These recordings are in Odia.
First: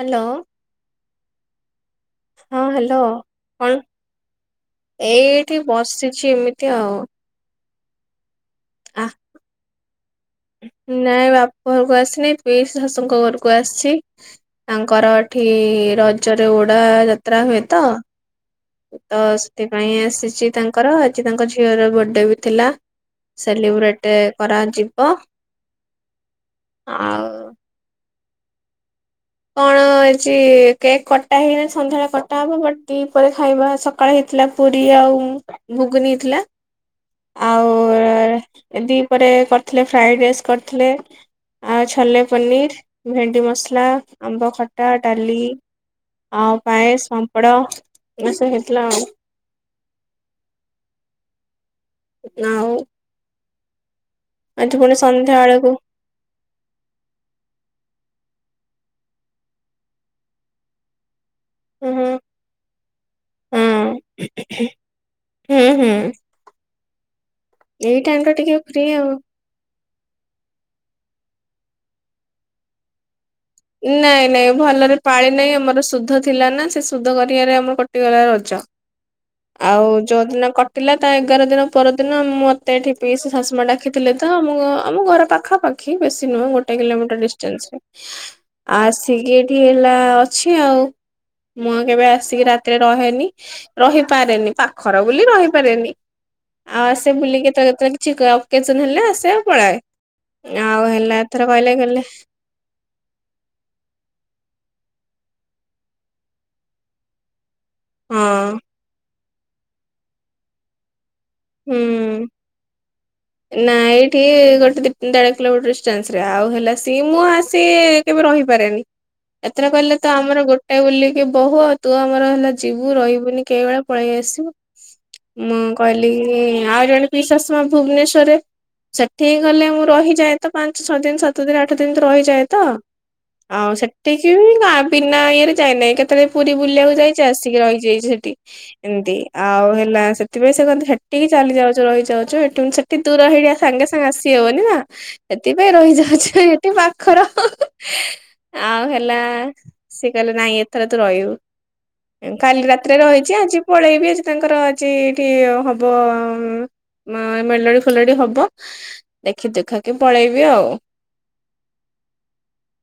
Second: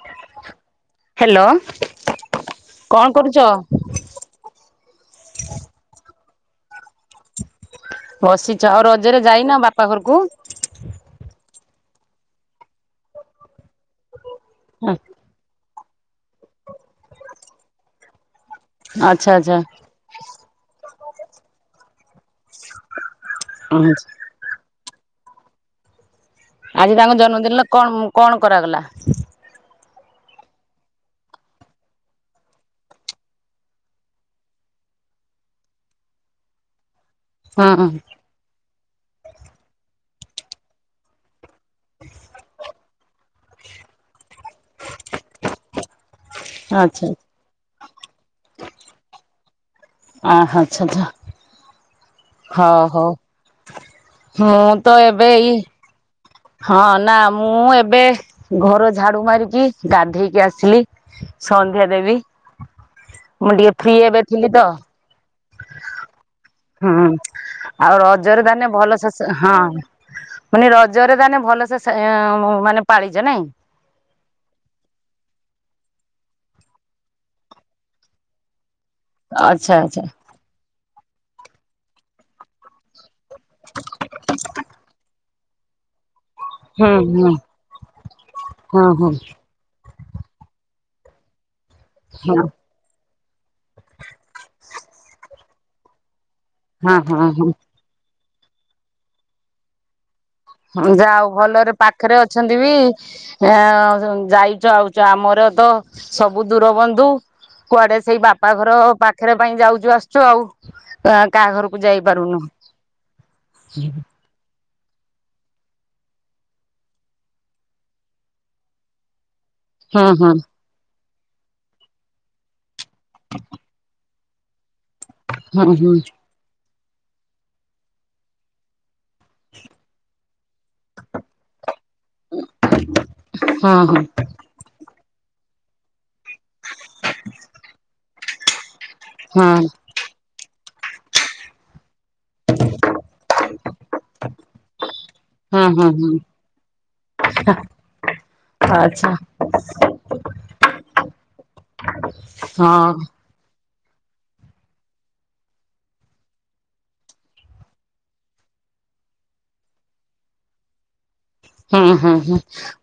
Hello hello. ହଁ ହାଲୋ କଣ କରୁଛ? କଣ? ଏଇଠି ବସିଛି ଏମିତି ଆଉ। ବସିଛ ଆଉ ଆ ରଜରେ ଯାଇନ ବାପା ଘରୁକୁ? ନାଇଁ ବାପ ଘରକୁ ଆସିନି ପିଇସି ଶାଶୁଙ୍କ ଘରକୁ ଆସିଛି ତାଙ୍କର ଏଠି ରଜରେ ଉଡା ଯାତ୍ରା ହୁଏ ତ। ତ ଆଚ୍ଛା ଆଚ୍ଛା। ସେଥିପାଇଁ ଆସିଚି ତାଙ୍କର ଆଜି ତାଙ୍କ ଝିଅର ବଡେ ବି ଥିଲା। ସେଲିବ୍ରେଟ୍ କରାଯିବ। ଆଜି ତାଙ୍କ ଆଉ ଜନ୍ମଦିନରେ କଣ କଣ କରାଗଲା? ଆଜି କେକ୍ କଟା ହେଇନି ସନ୍ଧ୍ୟାଳେ କଟା ହବ ବଟ୍ ଦି ପହରେ ଖାଇବା ସକାଳେ ହେଇ ଥିଲା ପୁରୀ ଆଉ ଘୁଗୁନି ଥିଲା ଆଉ ହଁ। ଦି ପରେ କରିଥିଲେ ଫ୍ରାଏଡ଼ ରାଇସ୍ କରିଥିଲେ ଆଉ ଛୋଲେ ପନିର। ଭେଣ୍ଡି ମସଲା, ଆମ୍ବ ଖଟା, ଡାଲି ଆଉ ଆଚ୍ଛା ପାମ୍ପ ଡ ଏଇନା ସବୁ ହେଇଥିଲା ଆଉ। ଆହା ଆଚ୍ଛ ଆଚ୍ଛା। ହ ଆଉ ହଉ ମୁଁ ଆଜି ପୁଣି ତ ଏବେ ସନ୍ଧ୍ୟା ଇଏ ବେଳକୁ ହଁ ନାଁ ମୁଁ ଏବେ ଘର ଝାଡ଼ୁ ମାରିକି ଗାଧେଇକି ଆସିଲି। ସନ୍ଧ୍ୟା ହୁଁ ଦେବୀ ହୁଁ ମୁଁ ଟିକେ ଫ୍ରି ଏବେ ଥିଲି ତ ହୁଁ ହୁଁ। ହୁଁ ଏଇ ଆଉ ଟାଇମ ଟା ରଜରେ ଟିକେ ତାନେ ଫ୍ରି ଭଲ ଆଉ ଶେଷ ହଁ ମାନେ ରଜରେ ତାନେ ଭଲସେ ସେଁ ମାନେ ପାଳିଚ ନାଇଁ? ନାଇଁ ନାଇଁ ଭଲରେ ପାଳି ନାଇଁ ଆମର ସୁଧ ଥିଲା ନାଁ ସେ ସୁଧଘରିଆରେ ଆମର କଟିଗଲା ରଜ। ଆଚ୍ଛା ଆଉ ଆଚ୍ଛା। ଯୋଉ ଦିନ କଟିଲା ତା ଏଗାର ଦିନ ପର ଦିନ ମ ତେ ଏଠି ପିଇସୀ ଶାଶୁ ମା ଡାକିଥିଲେ ତ ମୁ ଆମ ଘର ପାଖାପାଖି ବେଶୀ ନୁହଁ ଗୋ ଟେ ହୁଁ କିଲୋମିଟର୍ ହୁଁ ଡିଷ୍ଟାନ୍ସରେ ହଁ ହଁ ଆସିକି ଏଠି ହେଲା ଅଛି ଆଉ। ମୁଁ ଆଉ କେବେ ଆସିକି ହଁ ରାତିରେ ରହେନି ରହିପାରେନି ପାଖର ବୋଲି ରହିପାରେନି। ଆଉ ଆସେ ହଁ ହଁ ବୁଲି କେତୋଳେ ତଳେ କିଛି କ ଅକେଛନ୍ ହେଲେ ଆସେ ଆଉ ପଳାଏ। ଆଉ ହେଲା ଏଥର କଇଲେ କଲେ ଛନ୍ତି ବି ଅଁ ଯାଇଚ ଆଉଚ ଆମର ତ ସବୁ ଦୂର ବନ୍ଧୁ। କୁଆଡ଼େ ସେଇ ହଁ ବାପା ଘର ପାଖରେ ପାଇଁ ଯାଉଚୁ ଆସୁଚୁ ଆଉ। ତ ଆ କାହା ଘରକୁ ହୁଁ। ଯାଇପାରୁନୁ। ଟିଏ ଗୋଟେ ଦି ଦାର କିଲୋମିଟର ଡିଷ୍ଟାନ୍ସ୍ ରେ ଆଉ ହେଲା ସିଏ ମୁଁ ଆସି କେବେ ରହିପାରେନି। ଏଥିର କହିଲେ ହୁଁ ତ ହୁଁ ଆମର ଗୋଟେ ବୋଲିକି ବୋହୁ ଆଉ ତୁ ଆମର ହେଲା ଯିବୁ ରହିବୁନି କେବେଳେ ପଳେଇ ଆସିବୁ ମୁଁ ହୁଁ ହୁଁ କହିଲି ଉଁ ଆଉ ଜଣେ ପିଶାଶୁମା ଭୁବନେଶ୍ଵରରେ ସେଠିି ଗଲେ ମୁଁ ରହିଯାଏ। ତ ପାଞ୍ଚ, ଛଅ ଦିନ, ସାତ ଦିନ, ଆଠ ଦିନ ତ ରହିଯାଏ ତ ଆଉ ହଁ ହଁ ସେଟି କେବେ ବି ନାଁ ବିନା ଇଏରେ ଯାଇନାହିଁ କେତଳେ ପୁରୀ ବୁଲିବାକୁ ଯାଇଚ ଆସିକି ରହିଯାଇଚି ସେଟି। ଏମତି ହଁ ଆଉ ହେଲା ସେଥିପାଇଁ ସେ କଅନ୍ତି ହେ ଟିକି ଚାଲି ଯାଉଚୁ ରହିଯାଉଚୁ ଏଟୁଁ ସେଠି ଦୂର ହେଇଯା ସାଙ୍ଗେ ସାଙ୍ଗେ ଆସିହବନି ନାଁ ହଁ ହେତିପାଇଁ ହଁ ହଁ ରହିଯାଉଚୁ ଏଠି ପାଖର ଆଉ ଆଚ୍ଛା ହେଲା ସେ କହିଲେ ନାଇଁ ଏଥର ତୁ ରହିବୁ। ଉଁ କାଲି ହଁ ରାତିରେ ରହି ଚି ଆଜି ପଳେଇବି ଆଜି ତାଙ୍କର ଆଜି ଏଠି ହବ ମ ଏ ମେଲୋଡ଼ି ଫେଲୋଡି଼ ହବ ଦେଖି ଦୁଖାକି ପଳେଇବି ଆଉ। ହଁ ହଁ ହଁ।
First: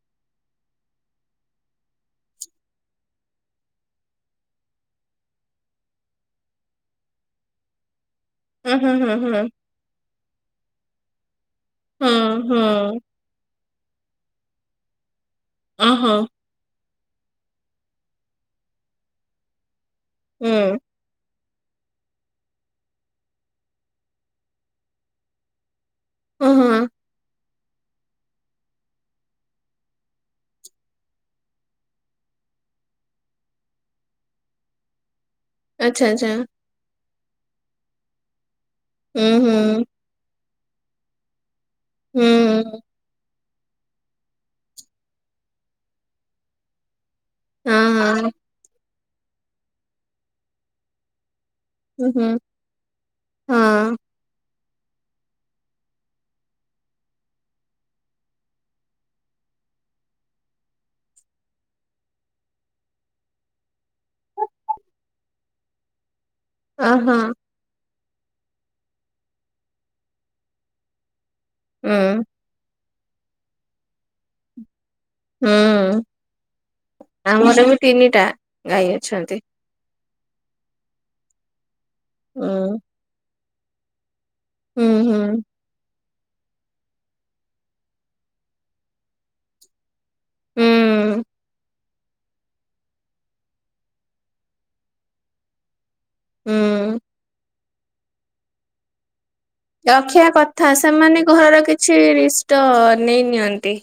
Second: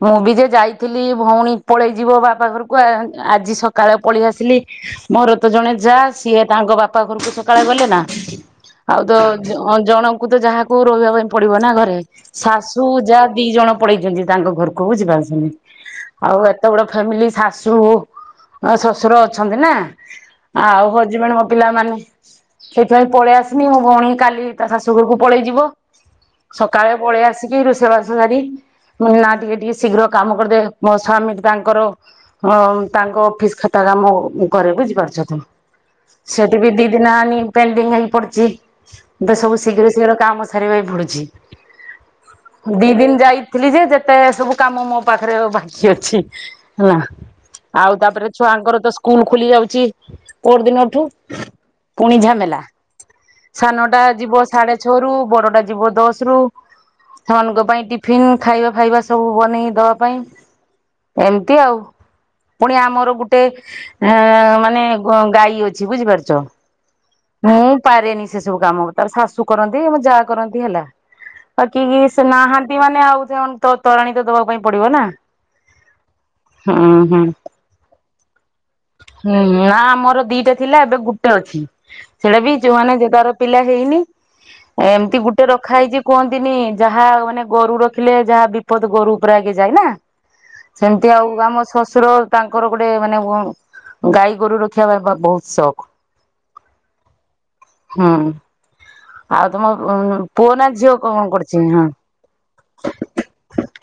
ମୁଁ ବି ଯେ ଯାଇଥିଲି ଭଉଣୀ ପଳେଇ ଯିବ ବାପା ଘରୁକୁ ଆ ଆଜି ସକାଳେ ପଳିଆସିଲି। ମୋର ତ ଜଣେ ଯାଆ ସିଏ ତାଙ୍କ ବାପା ଘରଙକୁ ସକାଳେ ଗଲେ ନା। ହଁ ହଁ ଆଉ ହଁ ତ ହଁ ଜ ଅ ଜଣଙ୍କୁ ତ ଯାହାକୁ ରହିବା ପାଇଁ ପଡ଼ିବ ନାଁ ଘରେ ହଁ ଶାଶୁ ହଁ। ଯା ଦି ଜଣ ପଳେଇଚନ୍ତି ତାଙ୍କ ଘର୍ କୁ ବୁଝିପାରୁଛନ୍ତି ଅ ହଁ। ଆଉ ଏ ତେ ବଡ଼ ଫ୍ୟାମିଲି ଶାଶୁ ଅଁ ଶଶୁର ଅଛନ୍ତି ନାଁ। ଆଉ ହଜମେଣ ମୋ ପିଲାମାନେ ସେଇଥିପାଇଁ ପଳେଇ ଆସିଲି ମୋ ଭଉଣୀ କାଲି ତା ଶାଶୁ ଘରୁକୁ ପଳେଇ ଯିବ। ସକାଳେ ପଳେଇ ଆସିକି ରୋଷେଇ ବା ସ ସାରି ମୁଁ ଅଇନି ନାଁ ଟିକେ ଟିକେ ଶୀଘ୍ର କାମ କରିଦେ ମୋ ସ୍ୱାମୀକି ତାଙ୍କର ହଁ ତାଙ୍କ ଅଫିସ୍ ଖାତା କାମ ମୁଁ କରେ ବୁଝିପାରୁଛ ତ? ସେଠି ବି ଦି ଦିନ ଆଣି ପେଣ୍ଡିଙ୍ଗ୍ ହେଇ ପଡ଼ିଚି ଦ ସବୁ ଶୀଘ୍ର ଶିଘ୍ର କାମ ସାରିବା ପାଇଁ ପଡୁଚି। ହୁଁ। ଦି ଦିନ ଯାଇଥିଲି ଯେ ଯେତେ ସବୁ କାମ ମୋ ପାଖରେ ବାକି ଅଛି ହେଲା। ଆଉ ତାପରେ ଛୁଆଙ୍କର ତ ସ୍କୁଲ୍ ଖୋଲି ଯାଉଚି ପୋର୍ ଦିନଠୁ। ପୁଣି ଝାମେଲା, ସାନଟା ଯିବ ସାଢ଼େ ଛଅରୁ ବଡ଼ଟା ଯିବ ଦଶରୁ। ସେମାନଙ୍କ ପାଇଁ ଟିଫିନ୍ ଖାଇବା ଫାଇବା ସବୁ ବନେଇ ଦବା ପାଇଁ, ଏମତି ଆଉ। ପୁଣି ଆମର ଗୁଟେ ଏଁ ମାନେ ଗ ଗାଈ ଅଛି ବୁଝିପାରୁଛ? ଅ ହଁ। ମୁଁ ପାରେନି ସେ ସବୁ କାମ ତାର ଶାଶୁ କରନ୍ତି ଆମ ଯାଆ କରନ୍ତି ହେଲା ତ କିଏ କିଏ ସ୍ ନାହାନ୍ତି ମାନେ ଆଉ ଜନ ତ-ତୋରାଣି ତ ଦବା ପାଇଁ ପଡିବ ନା। ହୁଁ ହୁଁ ହୁଁ ଆମର ବି ତିନିଟା ଗାଈ ଅଛନ୍ତି। ହୁଁ ନା ଆମର ଦିଟା ଥିଲା ଏବେ ଗୁଟେ ଅଛି ସେଟା ବି ଯୋଉ ମାନେ ଯେ ତାର ପିଲା ହେଇନି। ଏମିତି ଗୁଟେ ରଖା ହେଇଛି କୁହନ୍ତିନି। ଯାହା ମାନେ ଗୋରୁ ରଖିଲେ ଯାହା ବିପଦ ଗୋରୁ ଉପରେ ଆଗେ ଯାଏ ନା। ସେମିତି ଆଉ ଆମ ଶଶୁର। ତାଙ୍କର ଗୋଟେ ମାନେ ଙ ଗାଈ ଗୋରୁ ରଖିବା ବା ବ-ବହୁତ ସୌକ। ହୁଁ। ହୁଁ ଆଉ ତମ ଉଁ ପୁଅ ନା ଝିଅ କଣ କର ତାର କିଛି ରିଷ୍ଟ ନେଇ ନିିଅନ୍ତି।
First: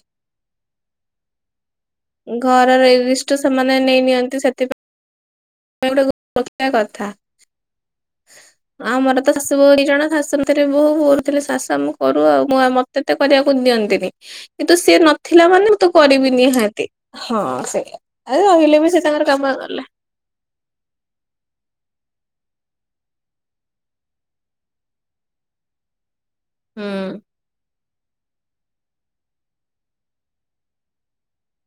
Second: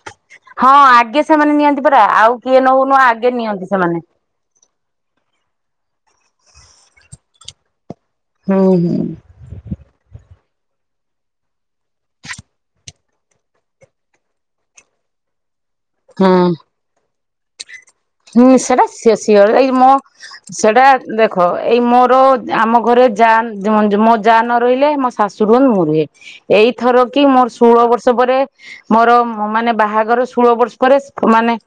ହଁ ଆଗେ ସେମାନେ ନିଅନ୍ତି ପରା ଆଉ କିଏ ନଉ ନୁଅ ଆଗେ ନିଅନ୍ତି ସେମାନେ। ନିଅନ୍ତି ସେଥିପା ପାଇଁ ଗୋଟେ ଗୋ ରଖିବା କଥା ହୁଁ ହୁଁ। ଆମର ତ। ଶାଶୁ ବୋହୂ ଦି ଜଣ ଶାଶୁ ନଥିଲେ ବୋହୂ ବୋହୂ ନଥିଲେ ଶାଶୁ ଆମ କରୁ ଆଉ ମୁଁ ଆ ମତେ ତ କରିବାକୁ ଦିଅନ୍ତିନି। କିନ୍ତୁ ସିଏ ନଥିଲା ମାନେ ମୁଁ ତ କରିବି ହୁଁ ନିହାତି ହଁ ସେୟା। ହୁଁ ସେଟା ସିଅ ସିଅ ଏଇ ମୋ। ସେଟା ଦେଖ ଏଇ ମୋର ଆମ ଘରେ ଯା [unintelligible] ମୋ ଯା ନ ରହିଲେ ମ ଶାଶୁ ରୁହନ୍ତି ମୁଁ ରୁହେ ହୁଁ ଏଇଥର କି ମୋର ଷୋଳ ବର୍ଷ ପରେ। ମୋର ମ-ମାନେ ବାହାଘର ଷୋଳ ବର୍ଷ ପରେ ମାନେ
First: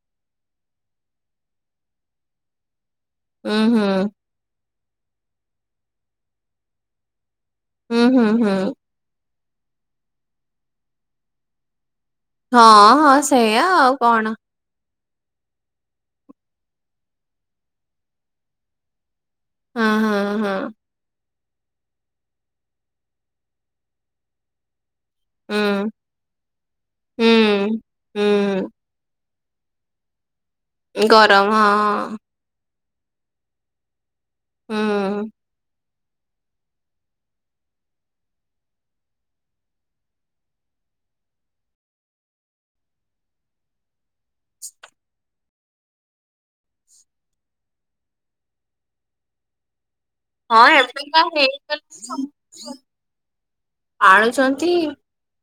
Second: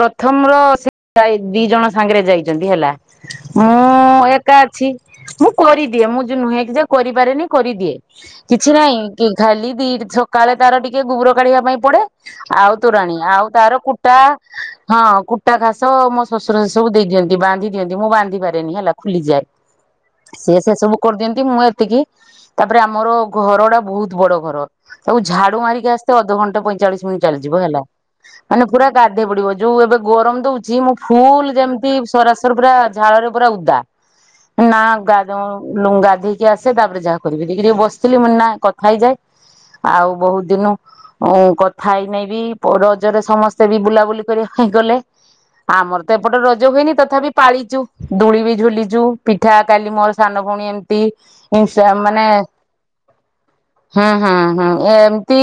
ପ୍ରଥମ ର ସେ [unintelligible] ଦି ଜଣ ସାଙ୍ଗରେ ଯାଇଛନ୍ତି ହେଲା ହୁଁ ହୁଁ ମୁଁ ଏ ଏକା ଅଛି ମୁଁ କରିଦିଏ ମୁଁ ଯୋଉ ନୁହେଁ କି ଯେ କରିପାରେନି କରିଦିଏ ହୁଁ ହୁଁ ହୁଁ। କିଛି ନାଇ। କି ଖାଲି ଦିର ସକାଳେ ତାର ଟିକେ ଗୁବୁରୋ କାଢିବା ପାଇଁ ପଡେ। ଆଉ ହଁ ତୋରାଣୀ ହଁ ଆଉ ସେଇଆ ତାର କୁଟା। କଣ ହଁ କୁଟା ଘାସ ମୋ ଶଶୁର ସବୁ ଦେଇଦିଅନ୍ତି ବାନ୍ଧି ଦିଅନ୍ତି ମୁଁ ବାନ୍ଧି ପାରେନି ହେଲା ଖୁଲିଯାଏ। ହଁ ହଁ ହଁ ସିଏ ସେ ସବୁ। କରିଦିଅନ୍ତି ମୁଁ ଏତିକି ତାପରେ ଆମର ଘର ଟା ବହୁତ ବଡ ଘର। ତାକୁ ଝାଡୁ ହୁଁ ମାରିକି ଆସିତେ ଅଧଘଣ୍ଟା ପଇଁଚାଳିଶ ମିନିଟ ଚାଲିଯିବ ହେଲା ହୁଁ। ମାନେ ହୁଁ ପୁରା। ଗାଧେଇ ପଡିବ ଯୋଉ ଏବେ ଗରମ ଦଉଛି ମୁଁ ଗରମ ଫୁଲ ଯେମିତି ହଁ ସରାସ ଥରେ ପୁରା ଝାଳରେ ପୁରା ଉଦା ନା ହୁଁ ଗାଧୋଉଁ ଲୁଁ ଗାଧେ କି ଆସେ ତାପରେ ଯାହା କରିବି ଟିକେ ଟିକେ ବସିଥିଲି ମୁଁ କହିଲି ନାଇ କଥା ହେଇଯାଏ ଆଉ ବହୁତ ଦିନୁ। ଉଁ କଥା ହେଇନାଇଁ ବି ପ ରଜରେ ସମସ୍ତେ ବି ବୁଲାବୁଲି କରିବା ପାଇଁ ଗଲେ। ଆମର ତ ଏପଟେ ରଜ ହୁଏନି ତଥାପି ପାଳିଛୁ ଦୋଳି ବି ଝୁଲିଛୁ ପିଠା କାଲି ମ ସାନ ହଁ ଭଉଣୀ ଏମିତି ଏବେ ବା ଇଁ ହେଇଗଲା ସ ମାନେ। ସବୁ ହୁଁ ହୁଁ ହୁଁ ପାଳୁଛନ୍ତି ଏମିତି।